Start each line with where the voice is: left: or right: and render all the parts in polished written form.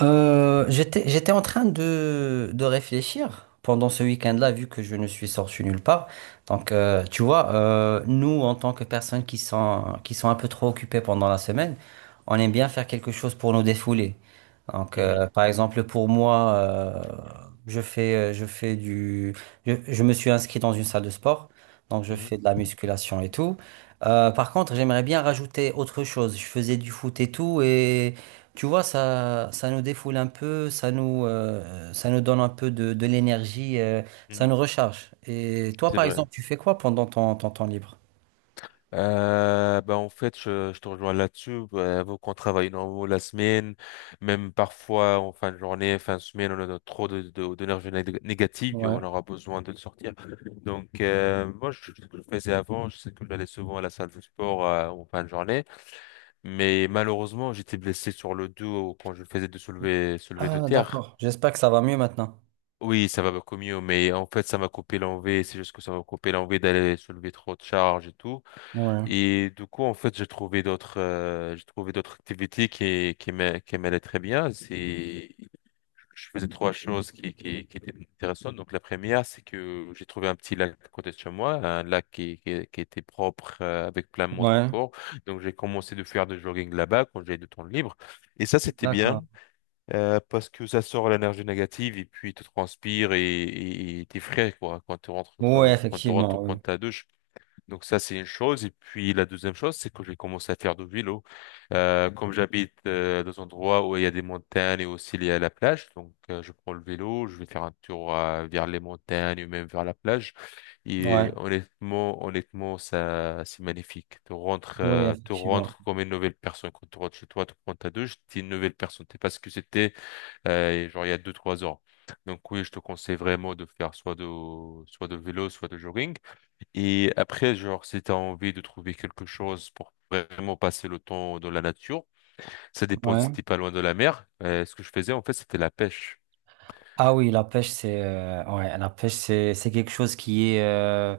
right: J'étais en train de réfléchir pendant ce week-end-là, vu que je ne suis sorti nulle part. Nous, en tant que personnes qui sont un peu trop occupées pendant la semaine, on aime bien faire quelque chose pour nous défouler.
left: Mhm,
right: Par exemple, pour moi, je fais du, je me suis inscrit dans une salle de sport, donc je
left: mhm,
right: fais de la musculation et tout. Par contre, j'aimerais bien rajouter autre chose. Je faisais du foot et tout, tu vois, ça nous défoule un peu, ça nous donne un peu de l'énergie, ça
left: mhm.
right: nous recharge. Et toi,
left: C'est
right: par
left: vrai.
right: exemple, tu fais quoi pendant ton temps libre?
left: Ben en fait, je te rejoins là-dessus. Vu qu'on travaille normalement la semaine, même parfois en fin de journée, fin de semaine, on a notre- trop d'énergie négative et on
right: Ouais.
left: aura besoin de le sortir. Donc, moi, ce que je faisais avant, je sais que j'allais souvent à la salle de sport en fin de journée, mais malheureusement, j'étais blessé sur le dos quand je faisais de soulever de
right: Ah,
left: terre.
right: d'accord. J'espère que ça va mieux maintenant.
left: Oui, ça va beaucoup mieux, mais en fait, ça m'a coupé l'envie. C'est juste que ça m'a coupé l'envie d'aller soulever trop de charges et tout.
right: Ouais.
left: Et du coup, en fait, j'ai trouvé d'autres activités qui m'allaient très bien. C'est Je faisais trois choses qui étaient intéressantes. Donc, la première, c'est que j'ai trouvé un petit lac à côté de chez moi, un lac qui était propre, avec plein de monde qui
right: Ouais.
left: court. Donc, j'ai commencé de faire du jogging là-bas quand j'avais du temps libre. Et ça, c'était
right: D'accord.
left: bien, parce que ça sort l'énergie négative et puis tu transpires et t'es frais, quoi,
right: Oui,
left: quand tu rentres,
right: effectivement, oui.
left: prendre ta douche. Donc ça, c'est une chose. Et puis la deuxième chose, c'est que j'ai commencé à faire du vélo. Comme j'habite dans un endroit où il y a des montagnes et aussi il y a la plage, donc je prends le vélo, je vais faire un tour vers les montagnes ou même vers la plage. Et euh,
right: Ouais.
left: honnêtement, honnêtement, ça, c'est magnifique.
right: Oui,
left: Tu
right: effectivement.
left: rentres comme une nouvelle personne. Quand tu rentres chez toi, tu prends ta douche, t'es une nouvelle personne. T'es pas ce que c'était genre il y a deux, trois ans. Donc oui, je te conseille vraiment de faire soit de vélo, soit de jogging. Et après, genre, si t'as envie de trouver quelque chose pour vraiment passer le temps dans la nature, ça dépend
right: Ouais.
left: si t'es pas loin de la mer. Ce que je faisais, en fait, c'était la pêche.
right: Ah oui, la pêche, c'est ouais, la pêche, c'est quelque chose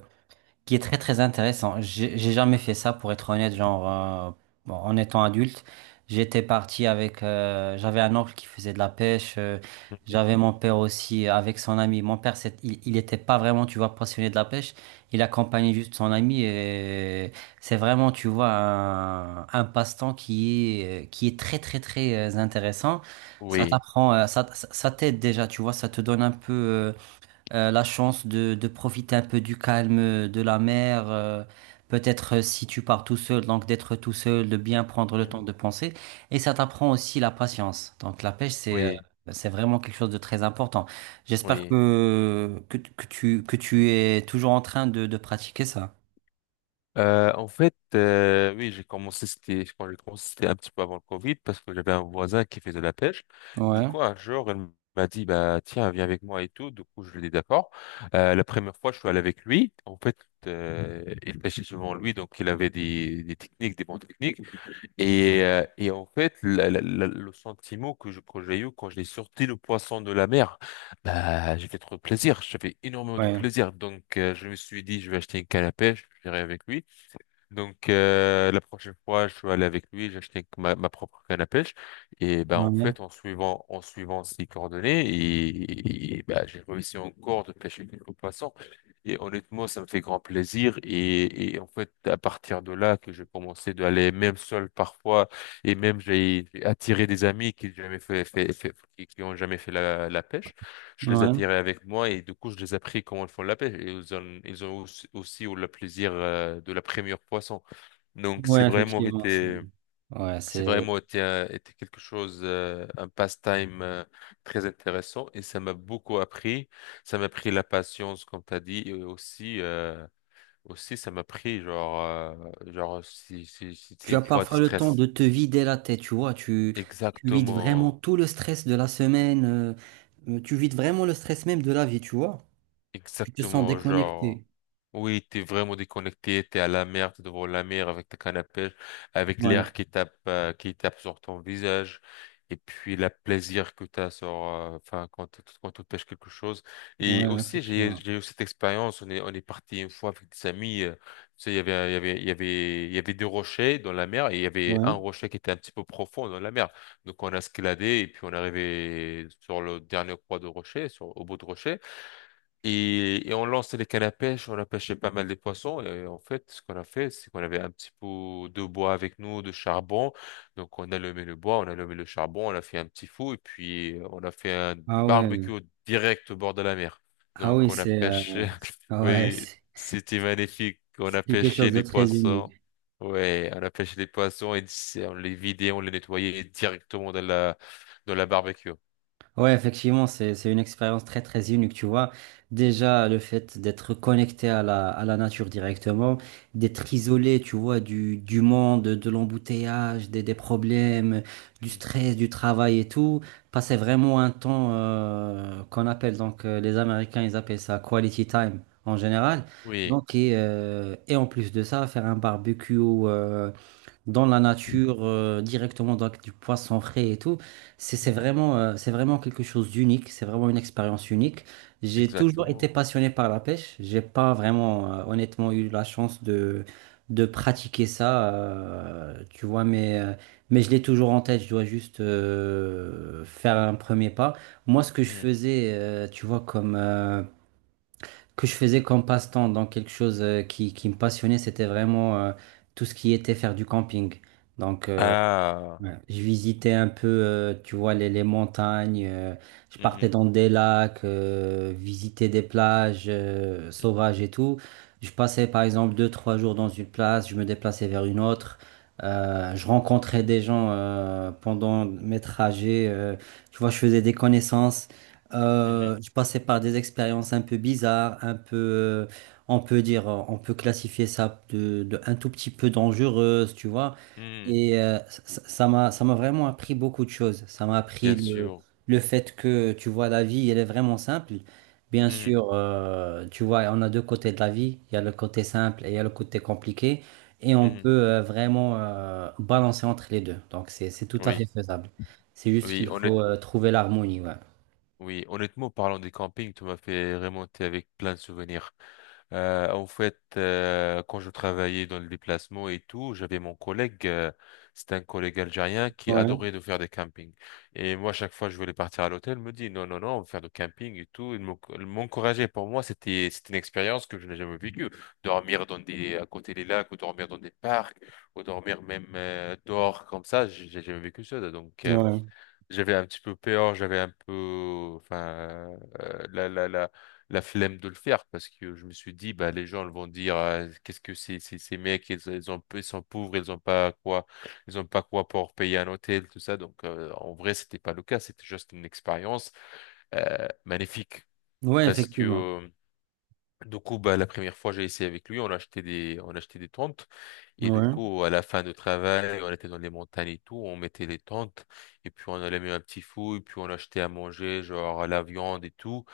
right: qui est très très intéressant. J'ai jamais fait ça pour être honnête, genre,
left: Mhm.
right: bon, en étant adulte, j'étais parti avec j'avais un oncle qui faisait de la pêche,
left: Mhm.
right: j'avais mon père aussi avec son ami. Mon père, il était pas vraiment tu vois passionné de la pêche, il accompagnait juste son ami, et c'est vraiment tu vois un passe-temps qui est très très très, intéressant. Ça
left: Oui.
right: t'apprend, ça t'aide déjà, tu vois, ça te donne un peu, la chance de profiter un peu du calme de la mer, peut-être, si tu pars tout seul, donc d'être tout seul, de bien prendre le temps
left: Mhm.
right: de penser. Et ça t'apprend aussi la patience. Donc la pêche, c'est,
left: Oui,
right: bah, c'est vraiment quelque chose de très important. J'espère
left: oui.
right: que tu es toujours en train de pratiquer ça.
left: Oui, quand j'ai commencé, c'était un petit peu avant le Covid parce que j'avais un voisin qui faisait de la pêche. Du
right: Ouais,
left: coup, un jour, il m'a dit, bah, tiens, viens avec moi et tout. Du coup, je lui ai dit d'accord. La première fois, je suis allé avec lui. En fait, il pêchait souvent lui, donc il avait des techniques, des bonnes techniques. Et en fait, le sentiment que j'ai eu quand j'ai sorti le poisson de la mer, bah, j'ai fait trop de plaisir. J'ai fait énormément de
right: ouais,
left: plaisir. Donc, je me suis dit, je vais acheter une canne à pêche, je vais avec lui. Donc la prochaine fois, je suis allé avec lui, j'achète ma propre canne à pêche et ben en
right: ouais,
left: fait en suivant ses coordonnées et ben, j'ai réussi encore de pêcher quelques poissons et honnêtement ça me fait grand plaisir et en fait à partir de là que je commençais d'aller même seul parfois et même j'ai attiré des amis qui jamais fait, fait, fait- qui ont jamais fait la pêche. Je les
right: ouais,
left: attirais avec moi et du coup, je les ai appris comment ils font la pêche. Et ils ont aussi, aussi eu le plaisir de la première poisson. Donc, c'est
right: ouais,
left: vraiment
right: effectivement. Ça.
left: été,
right: Ouais,
left: c'est
right: c'est...
left: vraiment été, été quelque chose, un pastime très intéressant et ça m'a beaucoup appris. Ça m'a pris la patience, comme tu as dit, et aussi, ça m'a pris, genre, genre, si
right: Tu as
left: une fois tu
right: parfois le temps
left: stresses.
right: de te vider la tête, tu vois. Tu vides vraiment
left: Exactement,
right: tout le stress de la semaine. Tu vides vraiment le stress même de la vie, tu vois. Tu te sens
left: exactement, genre.
right: déconnecté.
left: Oui, t'es vraiment déconnecté, t'es à la mer, t'es devant la mer avec ta canne à pêche, avec
right: Ouais,
left: l'air qui tape sur ton visage, et puis le plaisir que t'as sur, enfin, quand tu pêches quelque chose. Et
right: ouais,
left: aussi,
right: effectivement.
left: j'ai eu cette expérience, on est parti une fois avec des amis, tu sais, il y avait, il y avait, il y avait, il y avait deux rochers dans la mer, et il y avait un
right: Ouais.
left: rocher qui était un petit peu profond dans la mer. Donc, on a escaladé, et puis on est arrivé sur le dernier croix de rocher, sur, au bout de rocher. Et on lançait les cannes à pêche, on a pêché pas mal des poissons. Et en fait, ce qu'on a fait, c'est qu'on avait un petit pot de bois avec nous, de charbon. Donc, on a allumé le bois, on a allumé le charbon, on a fait un petit feu et puis on a fait un
right: Ah ouais.
left: barbecue direct au bord de la mer.
right: Ah
left: Donc,
right: oui,
left: on a
right: c'est,
left: pêché.
right: ah ouais,
left: Oui, c'était magnifique. On
right: c'est
left: a
right: quelque
left: pêché
right: chose de
left: les
right: très
left: poissons.
right: unique.
left: Ouais, on a pêché les poissons et c'est- on les vidait, on les nettoyait directement dans la barbecue.
right: Ouais, effectivement, c'est une expérience très, très unique, tu vois. Déjà, le fait d'être connecté à à la nature directement, d'être
left: Mhm.
right: isolé, tu vois, du monde, de l'embouteillage, des problèmes, du stress, du travail et tout. Passer vraiment un temps, qu'on appelle, donc, les Américains, ils appellent ça quality time en général.
left: Oui.
right: Et en plus de ça, faire un barbecue, dans la nature, directement dans- avec du poisson frais et tout. C'est
left: Mhm.
right: vraiment, c'est vraiment quelque chose d'unique, c'est vraiment une expérience unique. J'ai toujours été
left: Exactement.
right: passionné par la pêche. J'ai pas vraiment, honnêtement, eu la chance de pratiquer ça, tu vois, mais je l'ai toujours en tête. Je dois juste faire un premier pas. Moi, ce que je
left: Mhm.
right: faisais, tu vois, que je faisais comme passe-temps, donc quelque chose, qui me passionnait, c'était vraiment, tout ce qui était faire du camping. Donc, euh,
left: Ah.
right: Ouais. Je visitais un peu, tu vois, les montagnes, je partais
left: Mhm.
right: dans des lacs, visiter des plages
left: Mhm.
right: sauvages et tout. Je passais par exemple deux, trois jours dans une place, je me déplaçais vers une autre. Je rencontrais des gens pendant mes trajets, tu vois, je faisais des connaissances.
left: Mhm.
right: Je passais par des expériences un peu bizarres, un peu, on peut dire, on peut classifier ça de un tout petit peu dangereuse, tu vois.
left: Mhm.
right: Et, ça m'a vraiment appris beaucoup de choses. Ça m'a appris
left: Bien sûr.
right: le fait que, tu vois, la vie, elle est vraiment simple. Bien
left: Mhm.
right: sûr, tu vois, on a deux côtés de la vie. Il y a le côté simple et il y a le côté compliqué. Et on peut,
left: Mhm.
right: vraiment balancer entre les deux. Donc, c'est tout à fait
left: Oui.
right: faisable. C'est juste
left: Oui,
right: qu'il
left: honnête...
right: faut, trouver l'harmonie, ouais.
left: oui, honnêtement, parlant des campings, tu m'as fait remonter avec plein de souvenirs. Quand je travaillais dans le déplacement et tout, j'avais mon collègue, c'était un collègue algérien qui adorait de faire des campings. Et moi, chaque fois que je voulais partir à l'hôtel, il me dit non, non, non, on va faire du camping et tout. Il m'encourageait. Pour moi, c'était une expérience que je n'ai jamais vécue. Dormir dans des à côté des lacs, ou dormir dans des parcs, ou dormir même dehors comme ça, j'ai jamais vécu ça. Donc,
right: Ouais.
left: j'avais un petit peu peur, j'avais un peu, enfin, euh, la, la, la, la flemme de le faire parce que je me suis dit, bah, les gens ils vont dire, ah, qu'est-ce que c'est- ces mecs, ils ont, ils sont pauvres, ils ont pas quoi, ils ont pas quoi pour payer un hôtel, tout ça. Donc, en vrai, c'était pas le cas, c'était juste une expérience, magnifique
right: Ouais,
left: parce que,
right: effectivement.
left: du coup, bah, la première fois, j'ai essayé avec lui, on a acheté des tentes. Et du
right: Ouais.
left: coup, à la fin du travail, on était dans les montagnes et tout, on mettait les tentes. Et puis, on allait mettre un petit fou, et puis on achetait à manger, genre la viande et tout.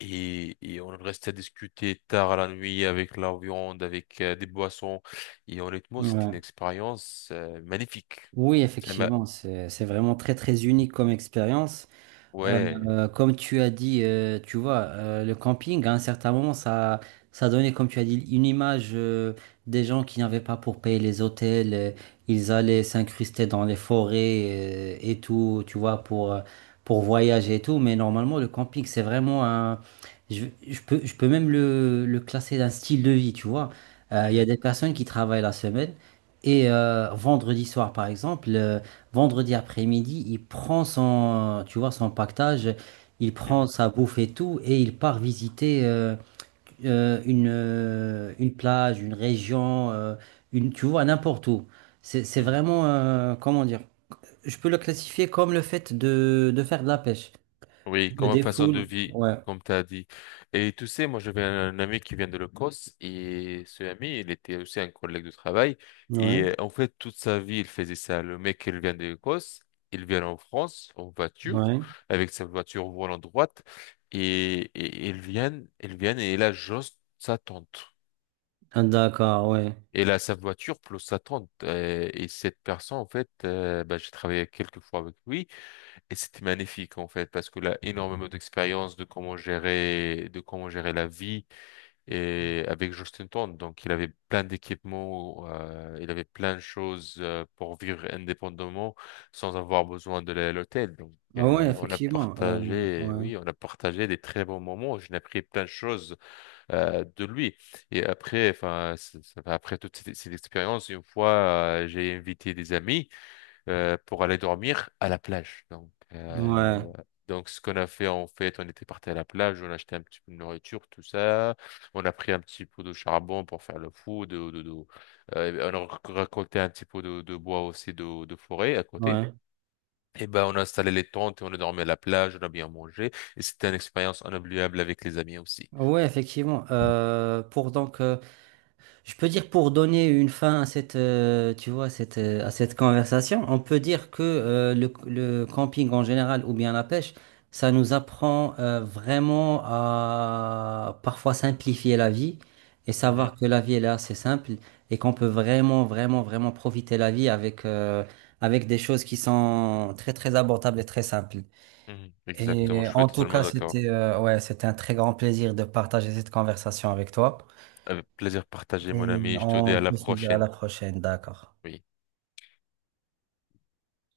left: Et on restait à discuter tard à la nuit avec la viande, avec des boissons. Et honnêtement, c'était
right: Ouais.
left: une expérience magnifique.
right: Oui,
left: Ça m'a,
right: effectivement, c'est vraiment très, très unique comme expérience.
left: ouais.
right: Comme tu as dit, tu vois, le camping, à un certain moment, ça donnait, comme tu as dit, une image, des gens qui n'avaient pas pour payer les hôtels, ils allaient
left: Mhm.
right: s'incruster dans les forêts, et tout, tu vois, pour voyager et tout. Mais normalement, le camping, c'est vraiment un... Je peux même le classer d'un style de vie, tu vois. Il y a
left: Mhm.
right: des personnes qui travaillent la semaine et, vendredi soir, par exemple. Vendredi après-midi, il prend son, tu vois, son pactage, il prend
left: Mhm.
right: sa bouffe et tout, et il part visiter, une plage, une région, une, tu vois, n'importe où. C'est
left: Mhm.
right: vraiment, comment dire, je peux le classifier comme le fait de faire de la pêche.
left: Oui,
right: Tu te
left: comme façon de
right: défoules,
left: vie,
right: ouais,
left: comme tu as dit. Et tu sais, moi j'avais un ami qui vient de l'Écosse et ce ami, il était aussi un collègue de travail. Et
right: ouais,
left: euh, en fait, toute sa vie, il faisait ça. Le mec, il vient de l'Écosse, il vient en France en voiture,
right: ouais.
left: avec sa voiture volant droite. Et il vient et il a juste sa tante.
right: Ah, d'accord, ouais.
left: Il a sa voiture plus sa tante. Et cette personne, en fait, bah, j'ai travaillé quelques fois avec lui. Et c'était magnifique en fait parce que là énormément d'expérience de comment gérer la vie et avec Justin Tourne donc il avait plein d'équipements il avait plein de choses pour vivre indépendamment sans avoir besoin de l'hôtel donc
right: Ah ouais,
left: euh, on a
right: effectivement,
left: partagé
right: ouais,
left: oui on a partagé des très bons moments, j'ai appris plein de choses de lui et après enfin après toute cette expérience une fois j'ai invité des amis pour aller dormir à la plage. Donc,
right: ouais,
left: euh, donc ce qu'on a fait, en fait, on était parti à la plage, on a acheté un petit peu de nourriture, tout ça. On a pris un petit pot de charbon pour faire le fou, on a récolté un petit peu de bois aussi de forêt à côté.
right: ouais.
left: Et ben, on a installé les tentes et on a dormi à la plage, on a bien mangé. Et c'était une expérience inoubliable avec les amis aussi.
right: Ouais, effectivement. Je peux dire pour donner une fin à cette, tu vois, à cette conversation, on peut dire que, le camping en général ou bien la pêche, ça nous apprend, vraiment à parfois simplifier la vie et
left: Mhm,
right: savoir que la vie elle est assez simple, et qu'on peut vraiment, vraiment, vraiment profiter la vie avec, avec des choses qui sont très, très abordables et très simples.
left: mhm. Exactement,
right: Et
left: je suis
right: en tout
left: totalement
right: cas,
left: d'accord.
right: c'était, ouais, c'était un très grand plaisir de partager cette conversation avec toi.
left: Avec plaisir partagé, mon
right: Et
left: ami. Je te dis
right: on
left: à la
right: peut se dire à la
left: prochaine.
right: prochaine, d'accord.
left: Oui.